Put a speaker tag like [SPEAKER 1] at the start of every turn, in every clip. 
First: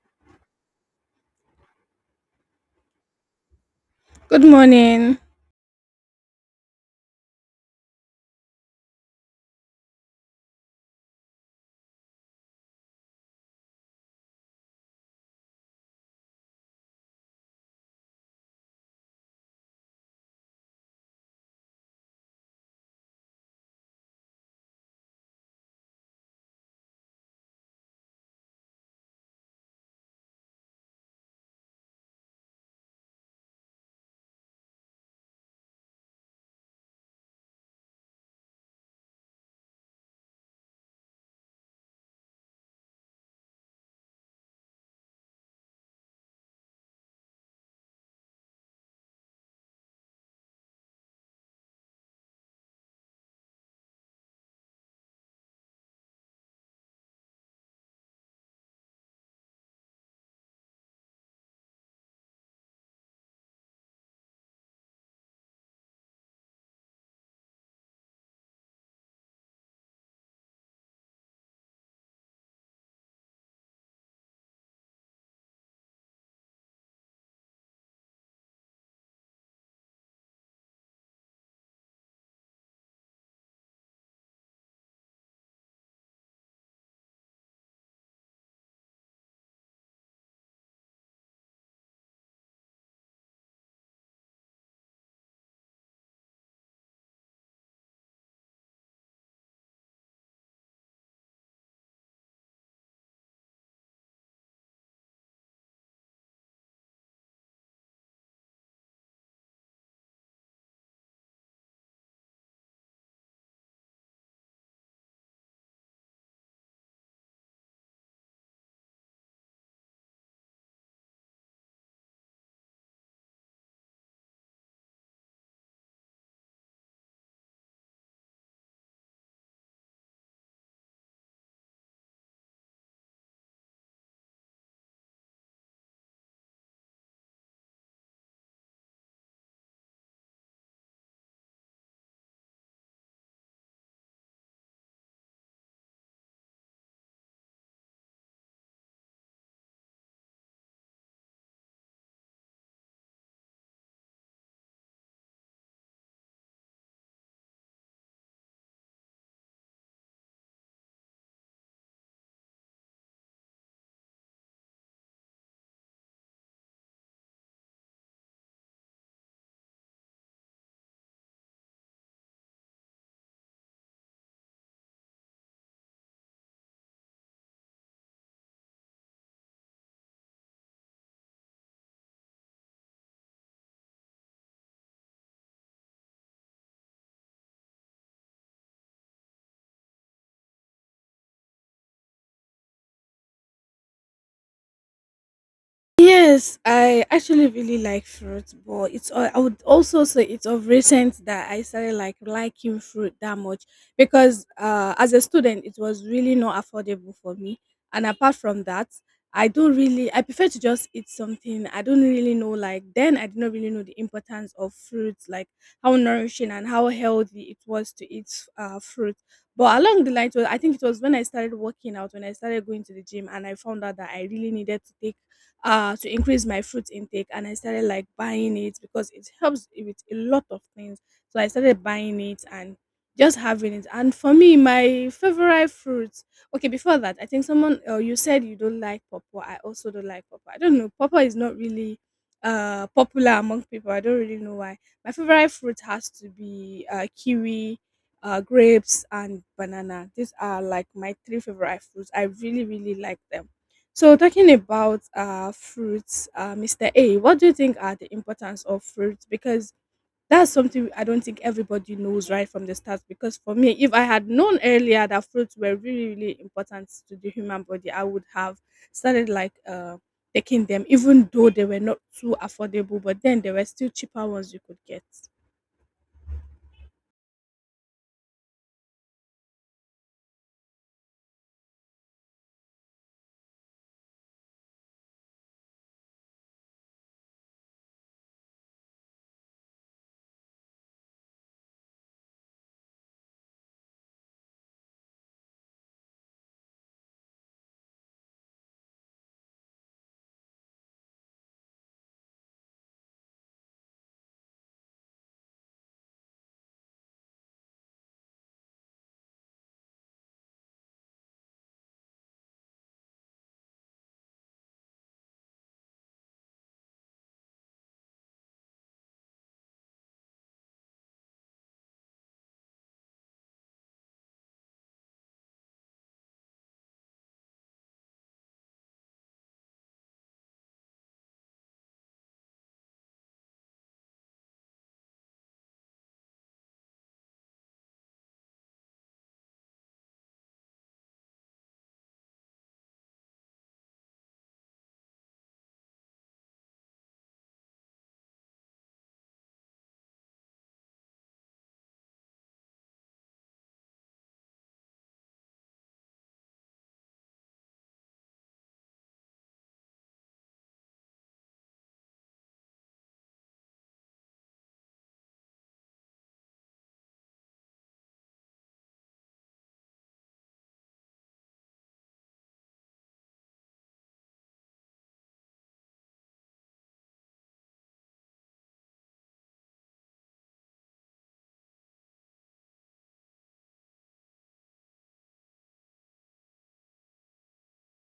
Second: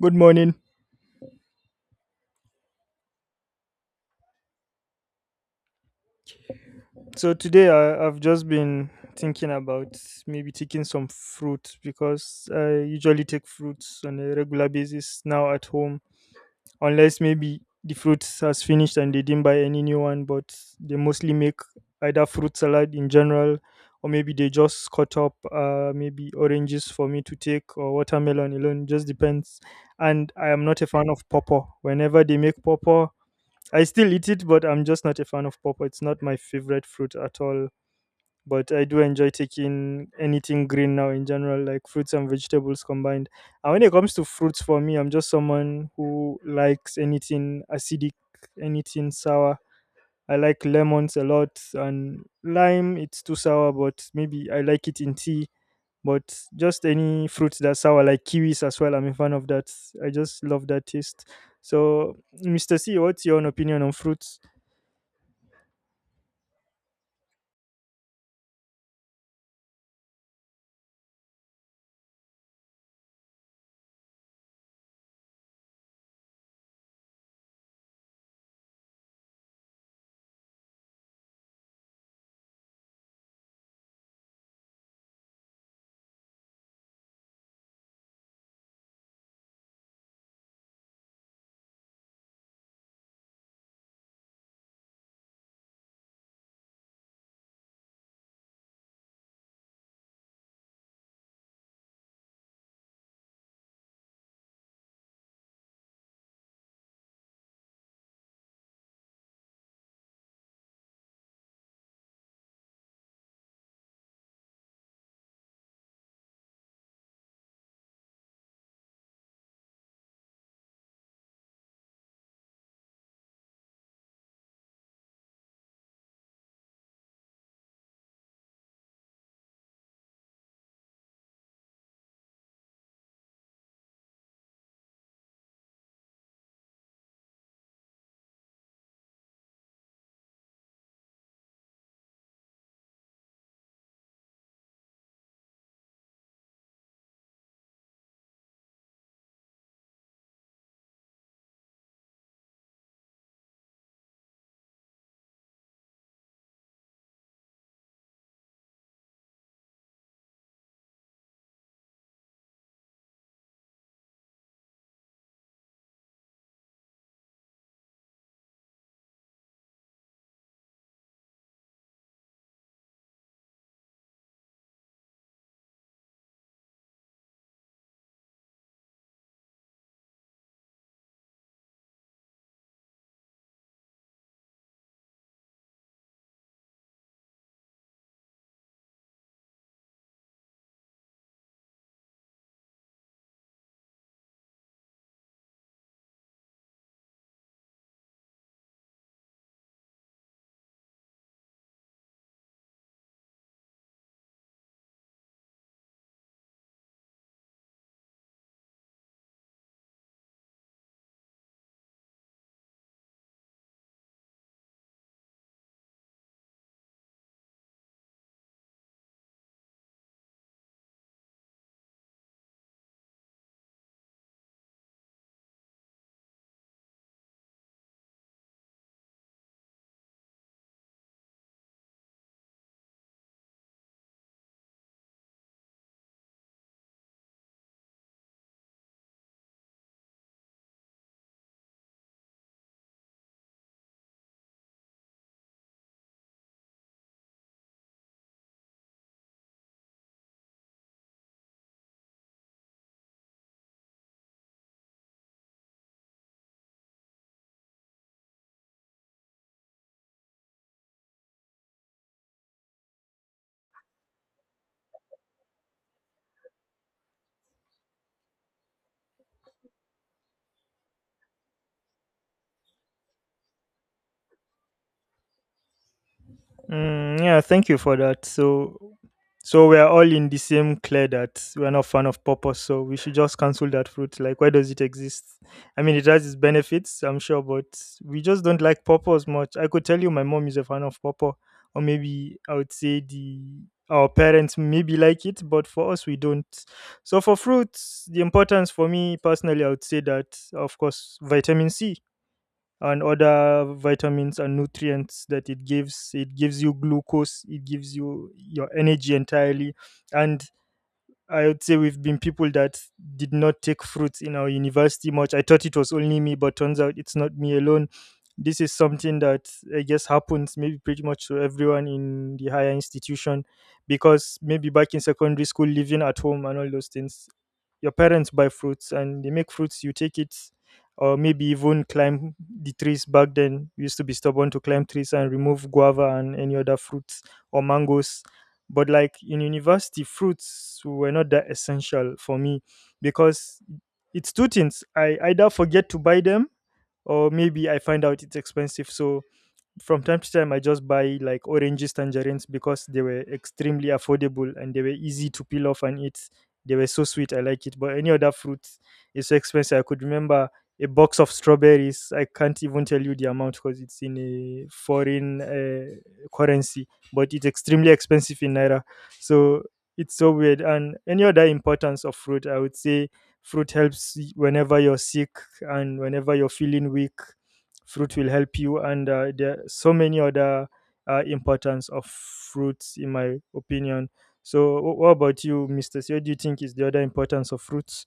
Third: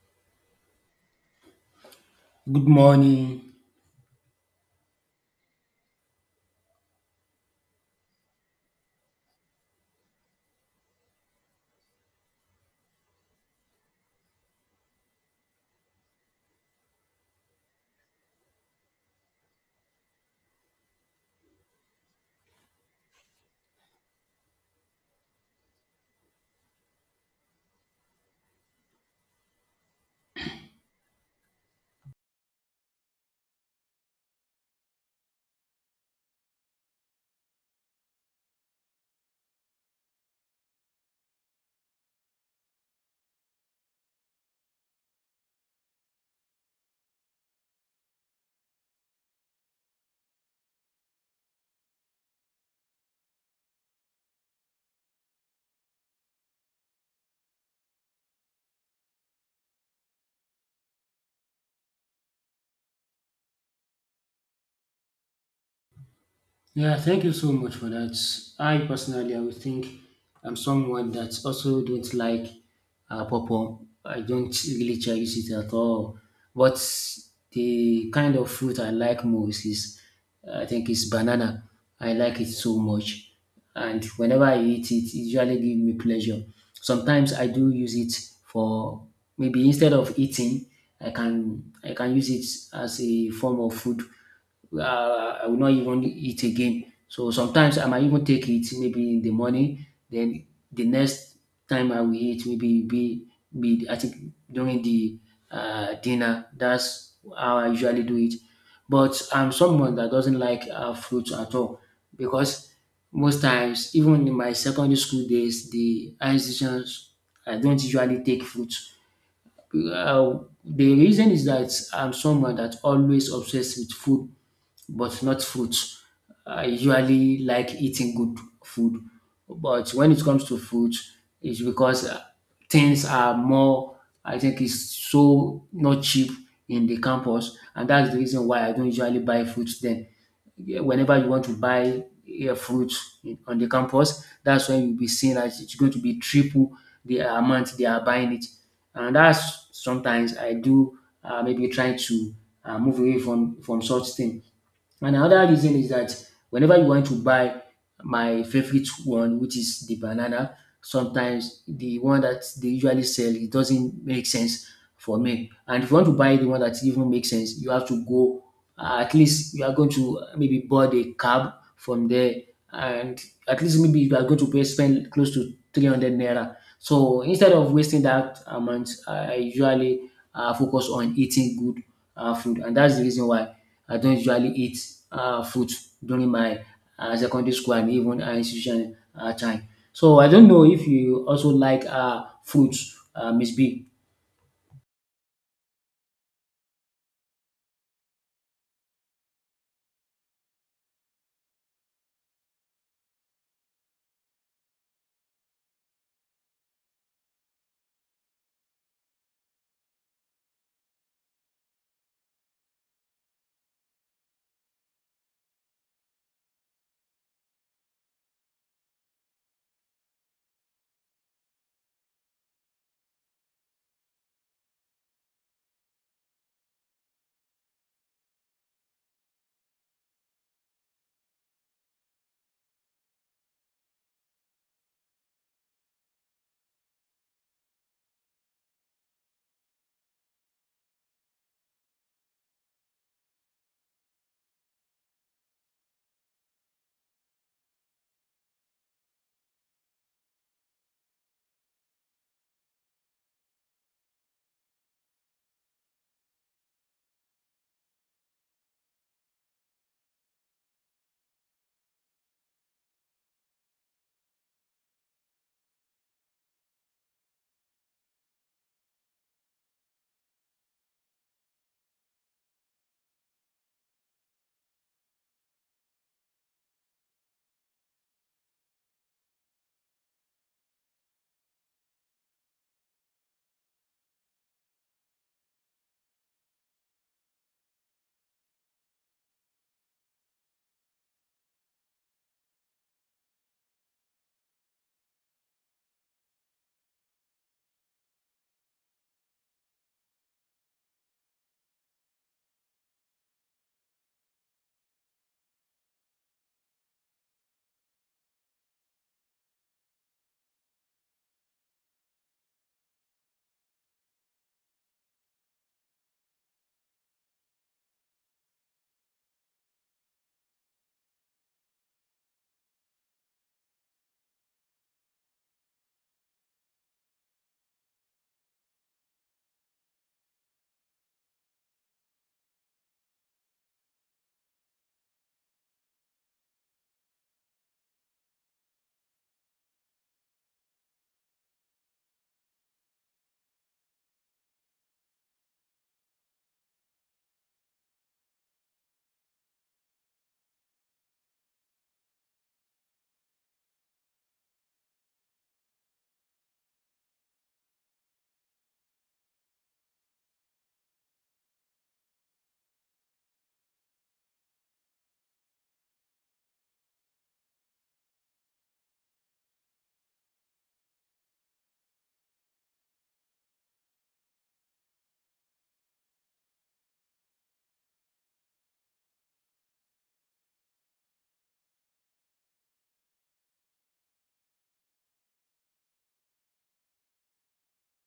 [SPEAKER 1] Good morning.
[SPEAKER 2] Good morning.
[SPEAKER 3] Good morning.
[SPEAKER 1] So today I've just been thinking about maybe taking some fruit because I usually take fruits on a regular basis now at home, unless maybe the fruit has finished and they didn't buy any new one. But they mostly make either fruit salad in general, or maybe they just cut up maybe oranges for me to take or watermelon alone. Just depends. And I am not a fan of pawpaw. Whenever they make pawpaw, I still eat it, but I'm just not a fan of pawpaw. It's not my favorite fruit at all. But I do enjoy taking anything green now in general, like fruits and vegetables combined. And when it comes to fruits, for me, I'm just someone who likes anything acidic, anything sour. I like lemons a lot, and lime, it's too sour, but maybe I like it in tea. But just any fruits that sour, like kiwis as well, I'm a fan of that. I just love that taste. So, Mr. C, what's your own opinion on fruits?
[SPEAKER 2] Yeah, thank you so much for that. I personally, I would think I'm someone that also don't like pawpaw. I don't really cherish it at all. But the kind of fruit I like most is, I think, is banana. I like it so much, and whenever I eat it, it usually gives me pleasure. Sometimes I do use it for maybe instead of eating, I can use it as a form of food I will not even eat again. So sometimes I might even take it maybe in the morning. Then the next time I will eat maybe be I think during the dinner. That's how I usually do it. But I'm someone that doesn't like fruits at all because most times, even in my secondary school days, the institutions I don't usually take fruits. Uh, the reason is that I'm someone that always obsessed with food but not fruits. I usually like eating good food, but when it comes to fruits, it's because things are more. I think it's so not cheap in the campus, and that's the reason why I don't usually buy fruits then. Yeah, whenever you want to buy a fruit on the campus, that's when you'll be seeing that it's going to be triple the amount they are buying it, and that's sometimes I do maybe try to move away from such things. And another reason is that whenever you want to buy my favorite one, which is the banana, sometimes the one that they usually sell, it doesn't make sense for me. And if you want to buy the one that even makes sense, you have to go, at least you are going to maybe board a cab from there. And at least maybe you are going to pay, spend close to 300 naira. So instead of wasting that amount, I usually focus on eating good food. And that's the reason why I don't usually eat fruit during my secondary school and even high institution time. So I don't know if you also like fruit Miss B?
[SPEAKER 3] Yes, I actually really like fruit, but it's al- I would also say it's of recent that I started liking fruit that much because as a student it was really not affordable for me. And apart from that, I don't really I prefer to just eat something. I don't really know then I did not really know the importance of fruits, like how nourishing and how healthy it was to eat fruit. But along the line, it was- I think it was when I started working out, when I started going to the gym, and I found out that I really needed to take to increase my fruit intake, and I started buying it because it helps with a lot of things. So I started buying it and just having it. And for me, my favorite fruit. Okay, before that, I think someone you said you don't like pawpaw. I also don't like pawpaw. I don't know. Pawpaw is not really popular among people. I don't really know why. My favorite fruit has to be kiwi, grapes and banana. These are like my three favorite fruits. I really really like them. So talking about fruits, Mr. A, what do you think are the importance of fruits? Because that's something I don't think everybody knows right from the start. Because for me, if I had known earlier that fruits were really, really important to the human body, I would have started taking them, even though they were not too affordable, but then there were still cheaper ones you could get.
[SPEAKER 1] Mm, yeah, thank you for that. So we're all in the same clear that we're not fan of purpose, so we should just cancel that fruit. Like, why does it exist? I mean, it has its benefits, I'm sure, but we just don't like purpose much. I could tell you my mom is a fan of purple, or maybe I would say the our parents maybe like it, but for us we don't. So for fruits, the importance for me personally, I would say that of course vitamin C and other vitamins and nutrients that it gives you glucose, it gives you your energy entirely, and I would say we've been people that did not take fruits in our university much. I thought it was only me, but turns out it's not me alone. This is something that I guess happens maybe pretty much to everyone in the higher institution because maybe back in secondary school, living at home and all those things, your parents buy fruits and they make fruits, you take it, or maybe even climb the trees. Back then, we used to be stubborn to climb trees and remove guava and any other fruits or mangoes, but like in university, fruits were not that essential for me because it's two things. I either forget to buy them or maybe I find out it's expensive. So from time to time I just buy like oranges, tangerines, because they were extremely affordable and they were easy to peel off and eat. They were so sweet, I like it. But any other fruit is so expensive. I could remember a box of strawberries, I can't even tell you the amount because it's in a foreign currency, but it's extremely expensive in naira. So it's so weird. And any other importance of fruit, I would say fruit helps whenever you're sick and whenever you're feeling weak, fruit will help you. And there are so many other importance of fruits in my opinion. So what about you, Mr. C? What do you think is the other importance of fruits?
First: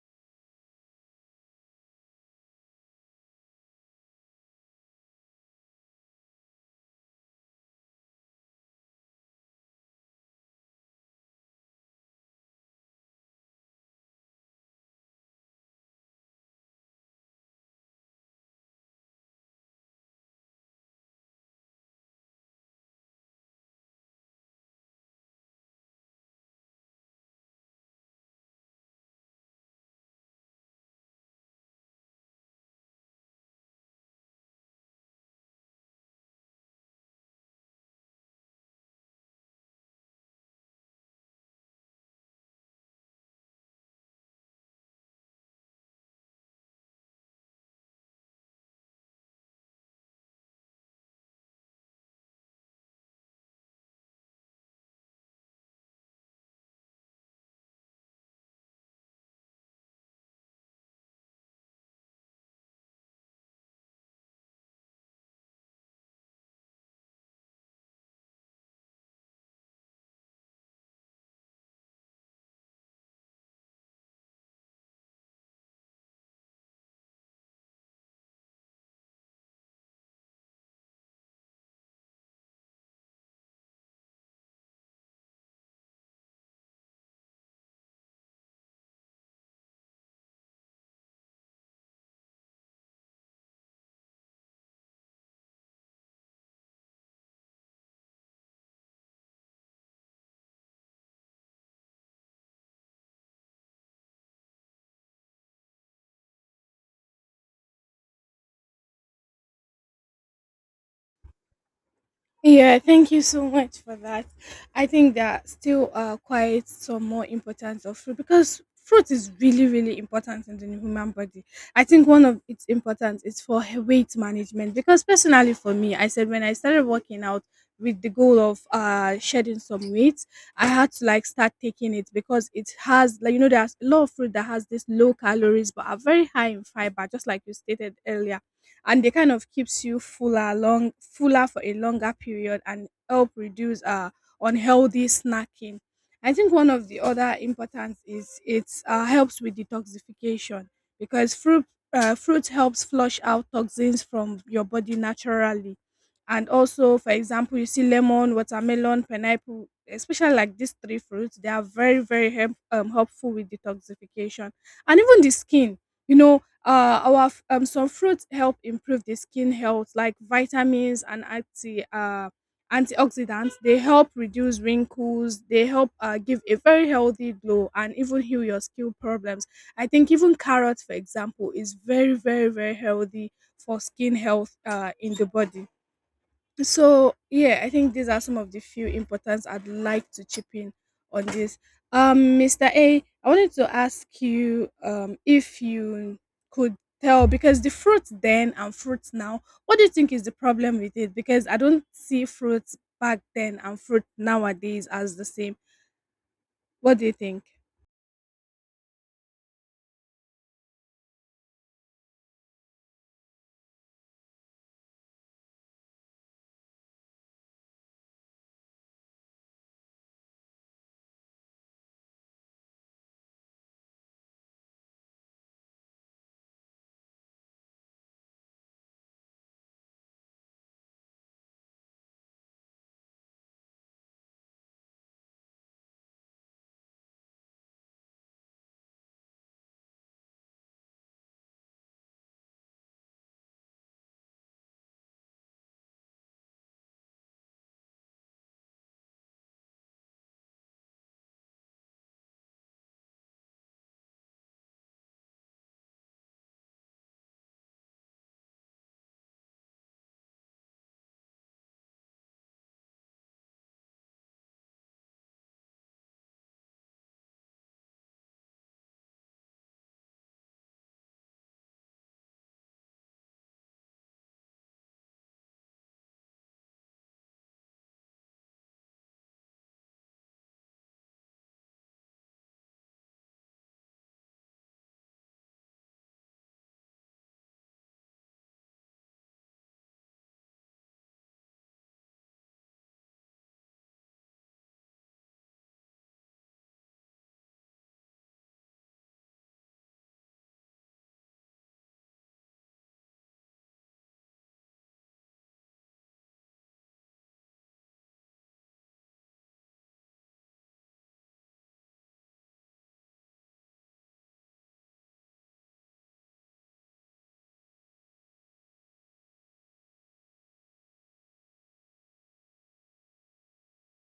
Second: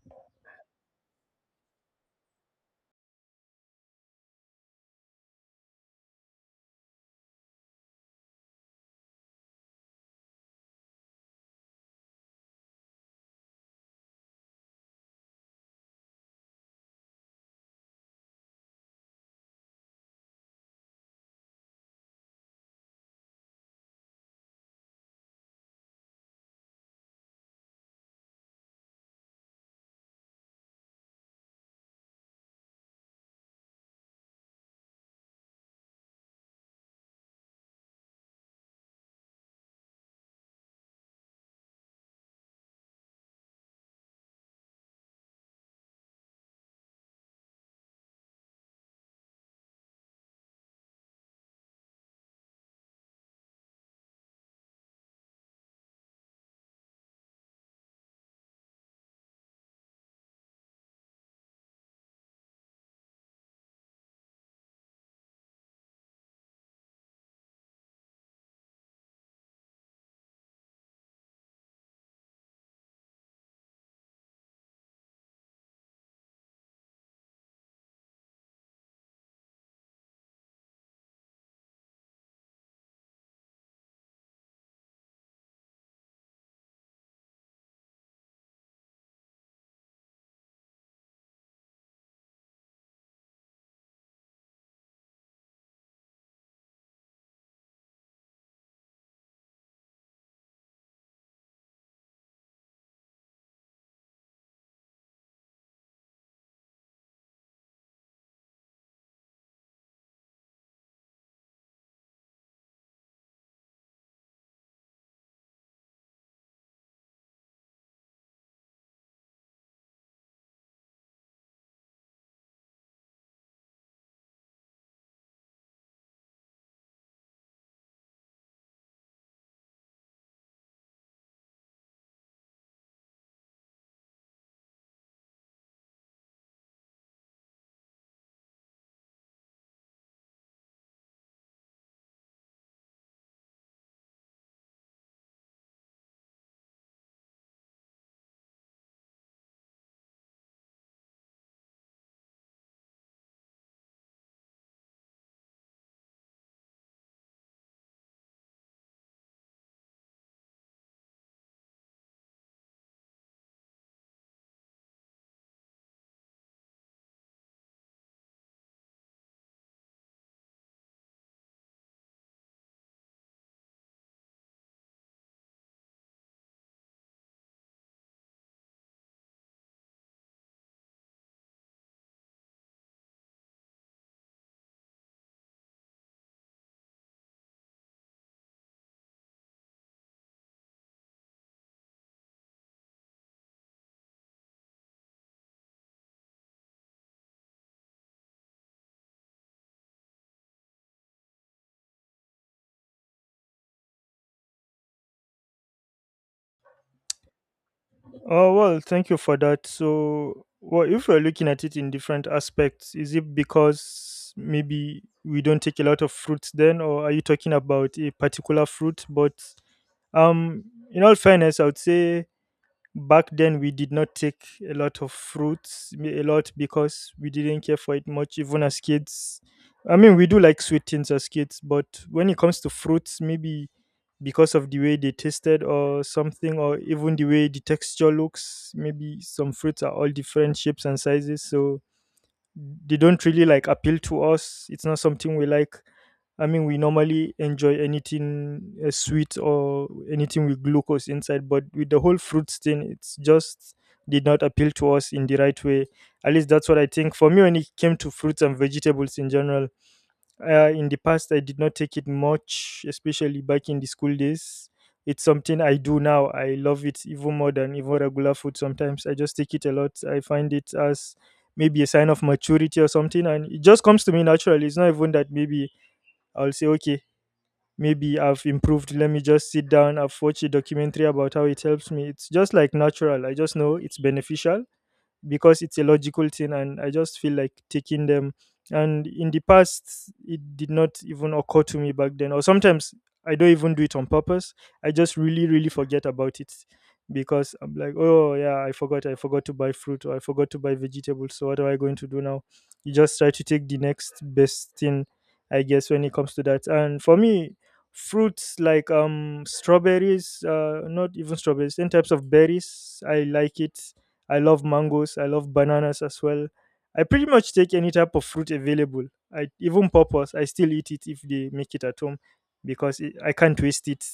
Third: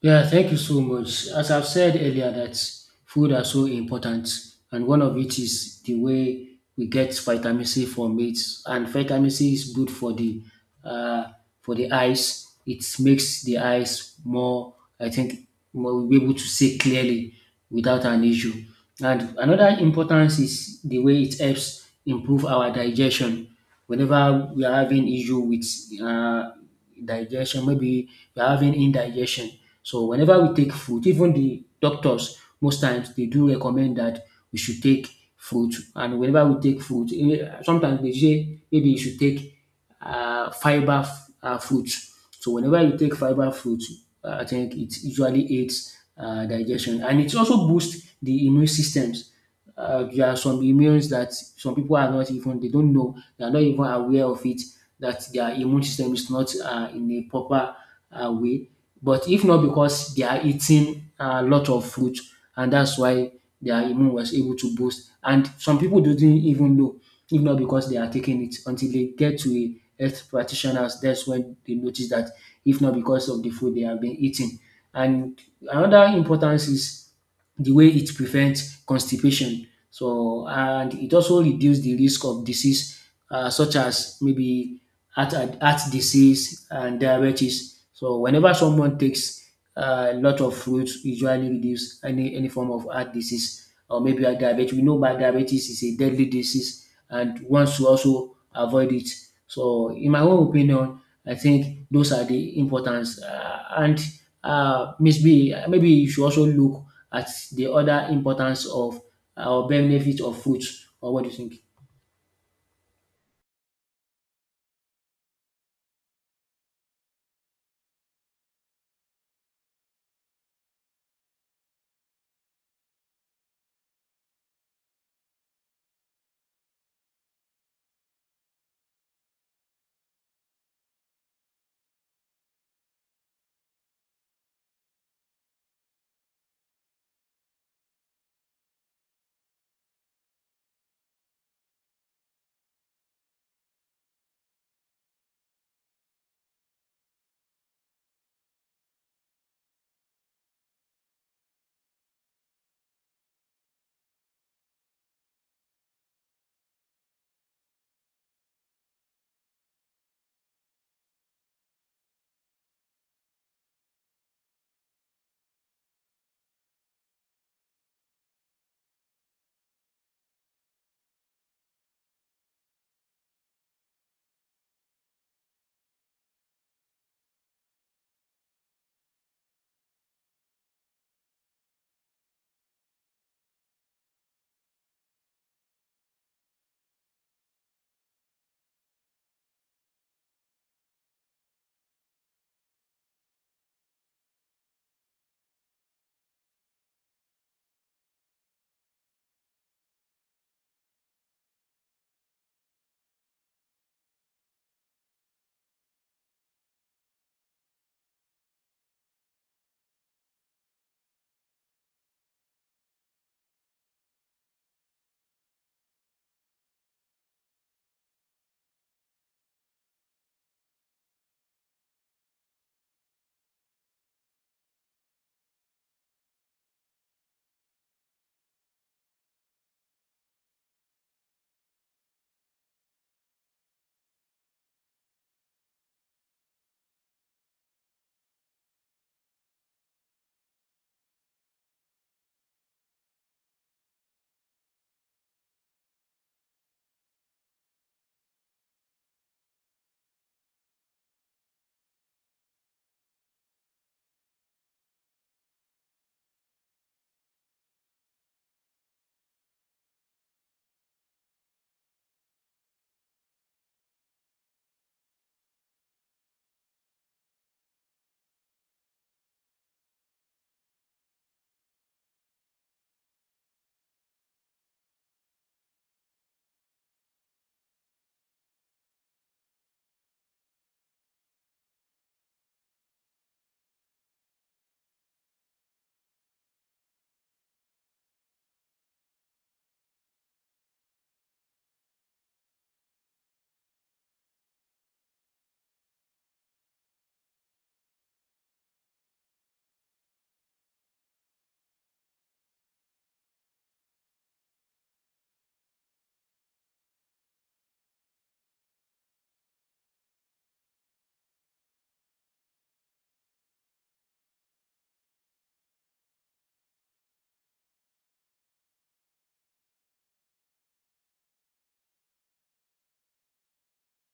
[SPEAKER 2] Yeah, thank you so much. As I've said earlier, that food are so important, and one of it is the way we get vitamin C from it. And vitamin C is good uh, for the eyes. It makes the eyes more, I think, more will be able to see clearly without an issue. And another importance is the way it helps improve our digestion whenever we are having issue with uh, digestion, maybe we are having indigestion. So whenever we take fruit, even the doctors most times they do recommend that we should take fruit. And whenever we take fruit, eh, sometimes they say maybe you should take fiber fruits. So whenever you take fiber fruit, I think it usually aids digestion and it also boosts the immune systems. There are some immunes that some people are not even they don't know they are not even aware of it that their immune system is not in a proper way. But if not because they are eating a lot of fruit, and that's why their immune was able to boost. And some people didn't even know, if not because they are taking it until they get to a health practitioners. That's when they notice that, if not because of the food they have been eating. And another importance is the way it prevents constipation. So, and it also reduces the risk of disease such as maybe heart disease and diabetes. So whenever someone takes a lot of fruits, usually reduce any form of heart disease or maybe a diabetes. We know that diabetes is a deadly disease and one should also avoid it. So in my own opinion, I think those are the importance. And Miss B, maybe you should also look at the other importance of or benefit of fruits. Or what do you think?
[SPEAKER 3] Yeah, thank you so much for that. I think that still are quite some more importance of fruit because fruit is really, really important in the human body. I think one of its importance is for he- weight management because personally for me, I said when I started working out with the goal of shedding some weight, I had to like start taking it because it has, like, you know, there's a lot of fruit that has this low calories but are very high in fiber, just like you stated earlier, and they kind of keeps you fuller for a longer period and help reduce unhealthy snacking. I think one of the other importance is it helps with detoxification because fruit helps flush out toxins from your body naturally, and also, for example, you see lemon, watermelon, pineapple, especially like these three fruits, they are very very helpful with detoxification. And even the skin, you know, some fruits help improve the skin health, like vitamins and antioxidants, they help reduce wrinkles, they help give a very healthy glow and even heal your skin problems. I think even carrot, for example, is very very very healthy for skin health in the body. So yeah, I think these are some of the few importance I'd like to chip in on this. Mr. A, I wanted to ask you if you could tell, because the fruit then and fruits now, what do you think is the problem with it? Because I don't see fruits back then and fruit nowadays as the same. What do you think?
[SPEAKER 1] Oh, well, thank you for that. So, well, if we're looking at it in different aspects, is it because maybe we don't take a lot of fruits then, or are you talking about a particular fruit? But um, in all fairness, I would say back then we did not take a lot of fruits a lot because we didn't care for it much even as kids. I mean, we do like sweet things as kids, but when it comes to fruits, maybe because of the way they tasted or something, or even the way the texture looks. Maybe some fruits are all different shapes and sizes, so they don't really like appeal to us. It's not something we like. I mean, we normally enjoy anything sweet or anything with glucose inside, but with the whole fruit thing, it's just did not appeal to us in the right way. At least that's what I think. For me, when it came to fruits and vegetables in general, in the past, I did not take it much, especially back in the school days. It's something I do now. I love it even more than even regular food sometimes. I just take it a lot. I find it as maybe a sign of maturity or something. And it just comes to me naturally. It's not even that maybe I'll say, okay, maybe I've improved. Let me just sit down. I've watched a documentary about how it helps me. It's just like natural. I just know it's beneficial because it's a logical thing, and I just feel like taking them. And in the past it did not even occur to me back then, or sometimes I don't even do it on purpose. I just really forget about it because I'm like, oh yeah, I forgot. I forgot to buy fruit, or I forgot to buy vegetables. So what am I going to do now? You just try to take the next best thing, I guess, when it comes to that. And for me, fruits like strawberries, not even strawberries, ten types of berries, I like it. I love mangoes. I love bananas as well. I pretty much take any type of fruit available. I even purpose. I still eat it if they make it at home because it, I can't waste it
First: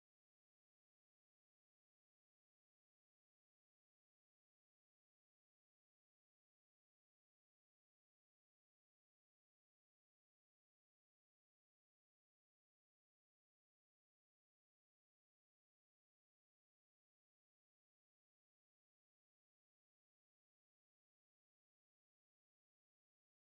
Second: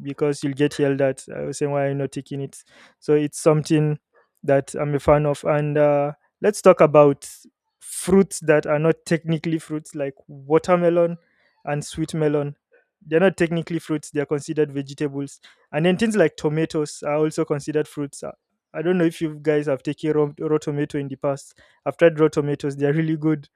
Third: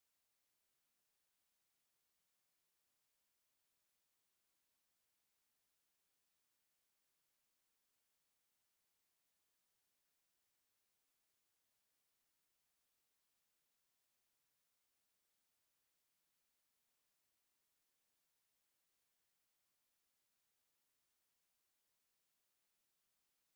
[SPEAKER 1] because you'll get yelled at. I was saying, why are you not taking it? So it's something that I'm a fan of. And let's talk about fruits that are not technically fruits, like watermelon and sweet melon. They're not technically fruits. They're considered vegetables. And then things like tomatoes are also considered fruits. I don't know if you guys have taken raw tomato in the past. I've tried raw tomatoes; they're really good.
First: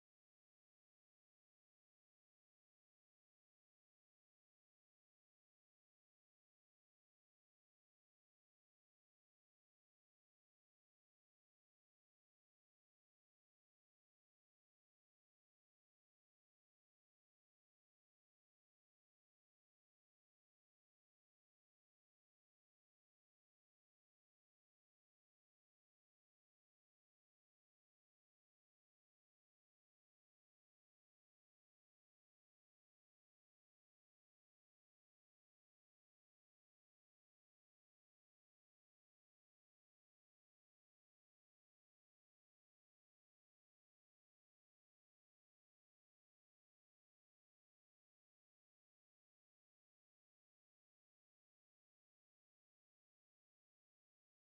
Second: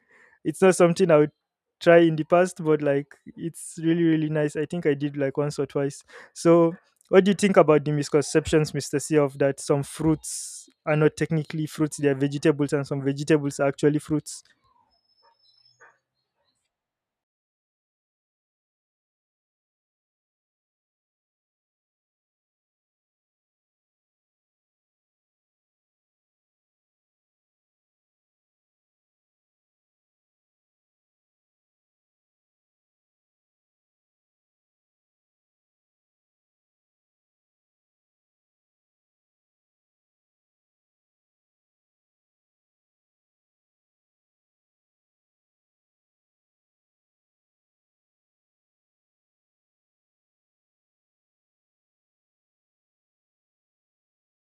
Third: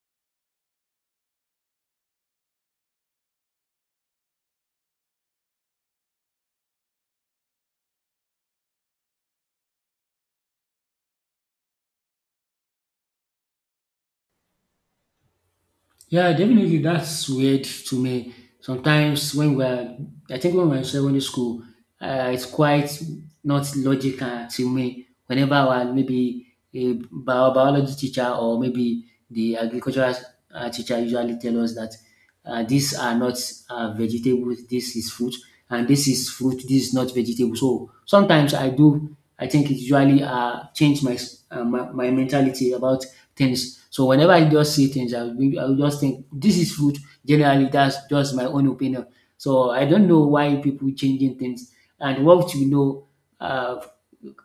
[SPEAKER 1] It's not something I would try in the past, but like it's really nice. I think I did like once or twice. So, what do you think about the misconceptions, Mister C, of that some fruits are not technically fruits; they are vegetables, and some vegetables are actually fruits?
[SPEAKER 2] Yeah, definitely. That's weird to me. Sometimes when we're, I think when we're in secondary school, it's quite not logical to me. Whenever our maybe a biology teacher or maybe the agricultural teacher usually tell us that these are not vegetables, this is fruit, and this is fruit, this is not vegetable. So sometimes I do, I think it usually change my, my mentality about things. So whenever I just see things, I will just think this is food. Generally, that's just my own opinion. So I don't know why people changing things and what we know uh,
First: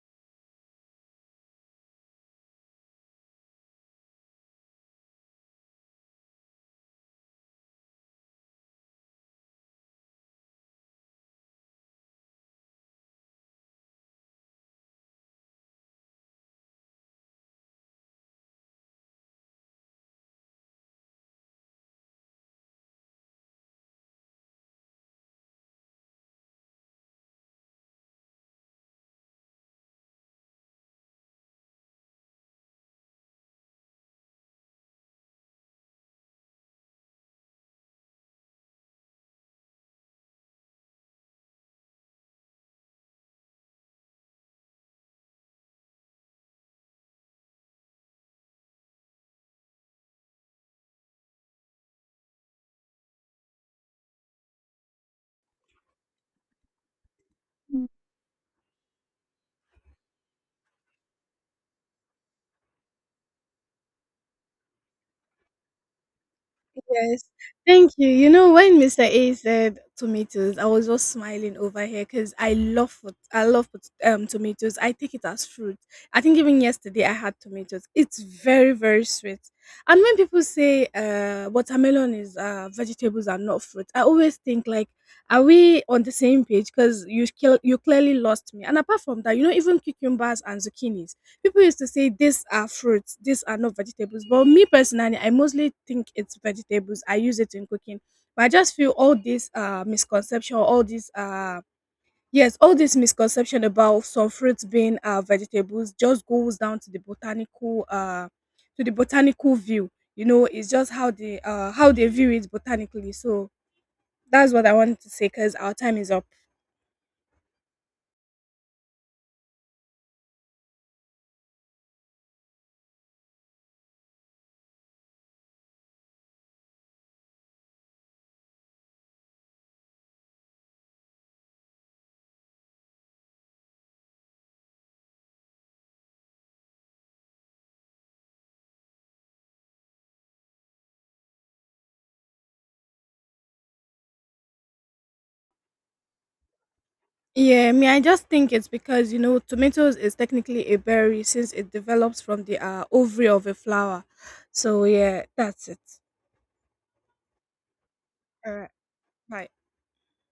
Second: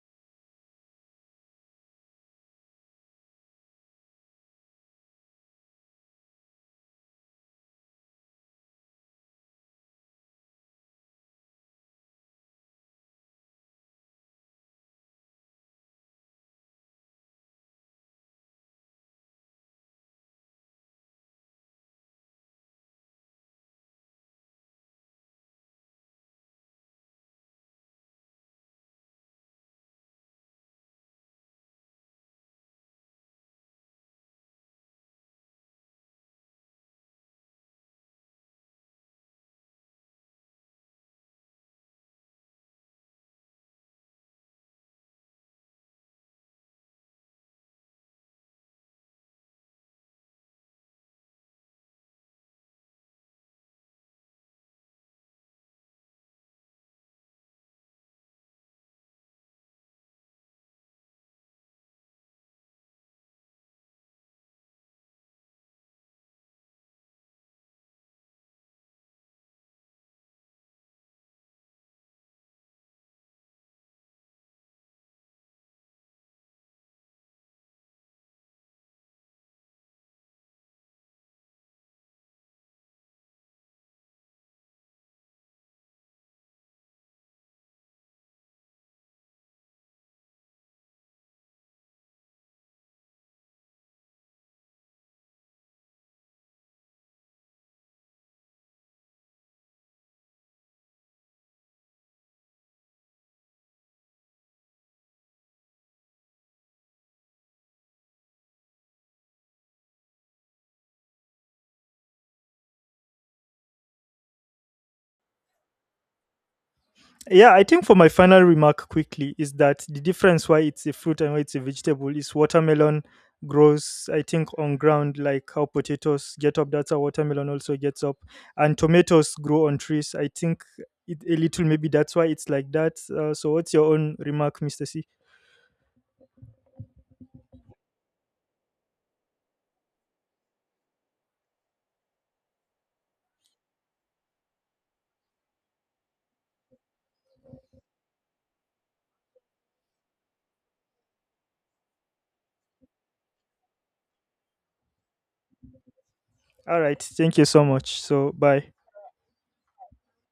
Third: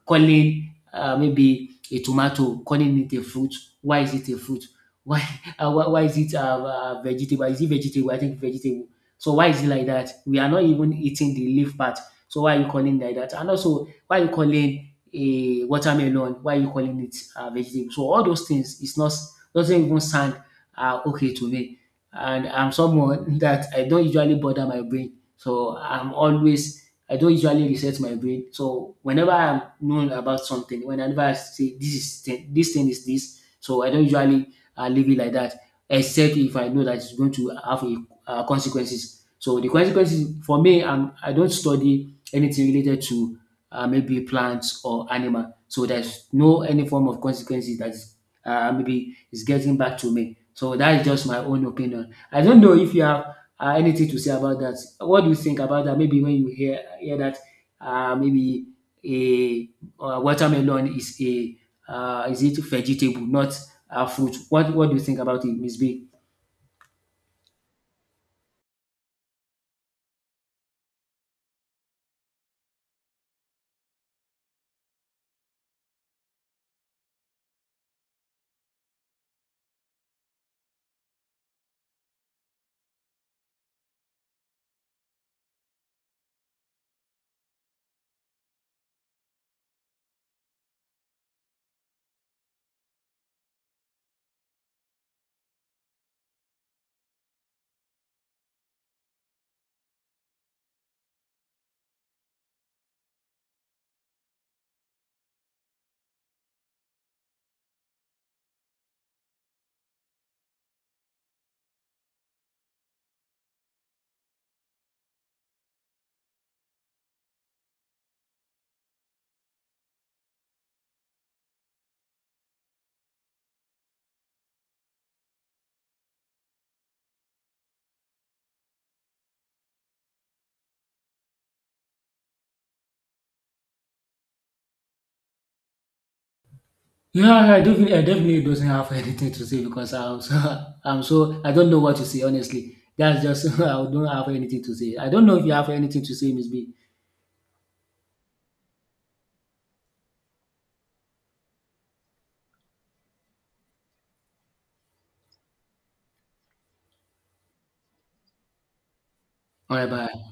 [SPEAKER 2] calling maybe a tomato, calling it a fruit. Why is it a fruit? Why why is it vegetable? Is it vegetable? I think vegetable. So why is it like that? We are not even eating the leaf part. So why are you calling like that? And also, why are you calling a watermelon? Why are you calling it vegetable? So all those things it's not doesn't even sound okay to me. And I'm someone that I don't usually bother my brain. So I'm always I don't usually reset my brain. So whenever I'm known about something, whenever I say this thing is this, so I don't usually leave it like that, except if I know that it's going to have a, consequences. So the consequences for me, I'm, I don't study anything related to maybe plants or animal. So there's no any form of consequences that is, maybe is getting back to me. So that is just my own opinion. I don't know if you have anything to say about that? What do you think about that? Maybe when you hear that, maybe a watermelon is a is it vegetable, not a fruit? What do you think about it, Miss B?
[SPEAKER 3] Yes. Thank you. You know, when Mr. A said tomatoes, I was just smiling over here because I love tomatoes. I take it as fruit. I think even yesterday I had tomatoes. It's very very sweet. And when people say watermelon is vegetables are not fruit, I always think like, are we on the same page? Because you clearly lost me. And apart from that, you know, even cucumbers and zucchinis. People used to say these are fruits, these are not vegetables. But me personally, I mostly think it's vegetables. I use it in cooking. But I just feel all this misconception, all this yes, all this misconception about some fruits being vegetables just goes down to the botanical view. You know, it's just how they view it botanically. So that's what I wanted to say because our time is up.
[SPEAKER 1] Yeah, I think for my final remark quickly is that the difference why it's a fruit and why it's a vegetable is watermelon grows, I think, on ground like how potatoes get up. That's how watermelon also gets up. And tomatoes grow on trees. I think it, a little maybe that's why it's like that. So, what's your own remark, Mr. C?
[SPEAKER 2] Yeah, I definitely doesn't have anything to say because I'm so, I'm so, I don't know what to say, honestly. That's just, I don't have anything to say. I don't know if you have anything to say, Miss B.
[SPEAKER 3] Yeah, I mean, I just think it's because, you know, tomatoes is technically a berry since it develops from the ovary of a flower. So, yeah, that's it.
[SPEAKER 1] All right. Thank you so much. So,
[SPEAKER 3] All right.
[SPEAKER 1] bye.
[SPEAKER 3] Bye.
[SPEAKER 2] All right, bye.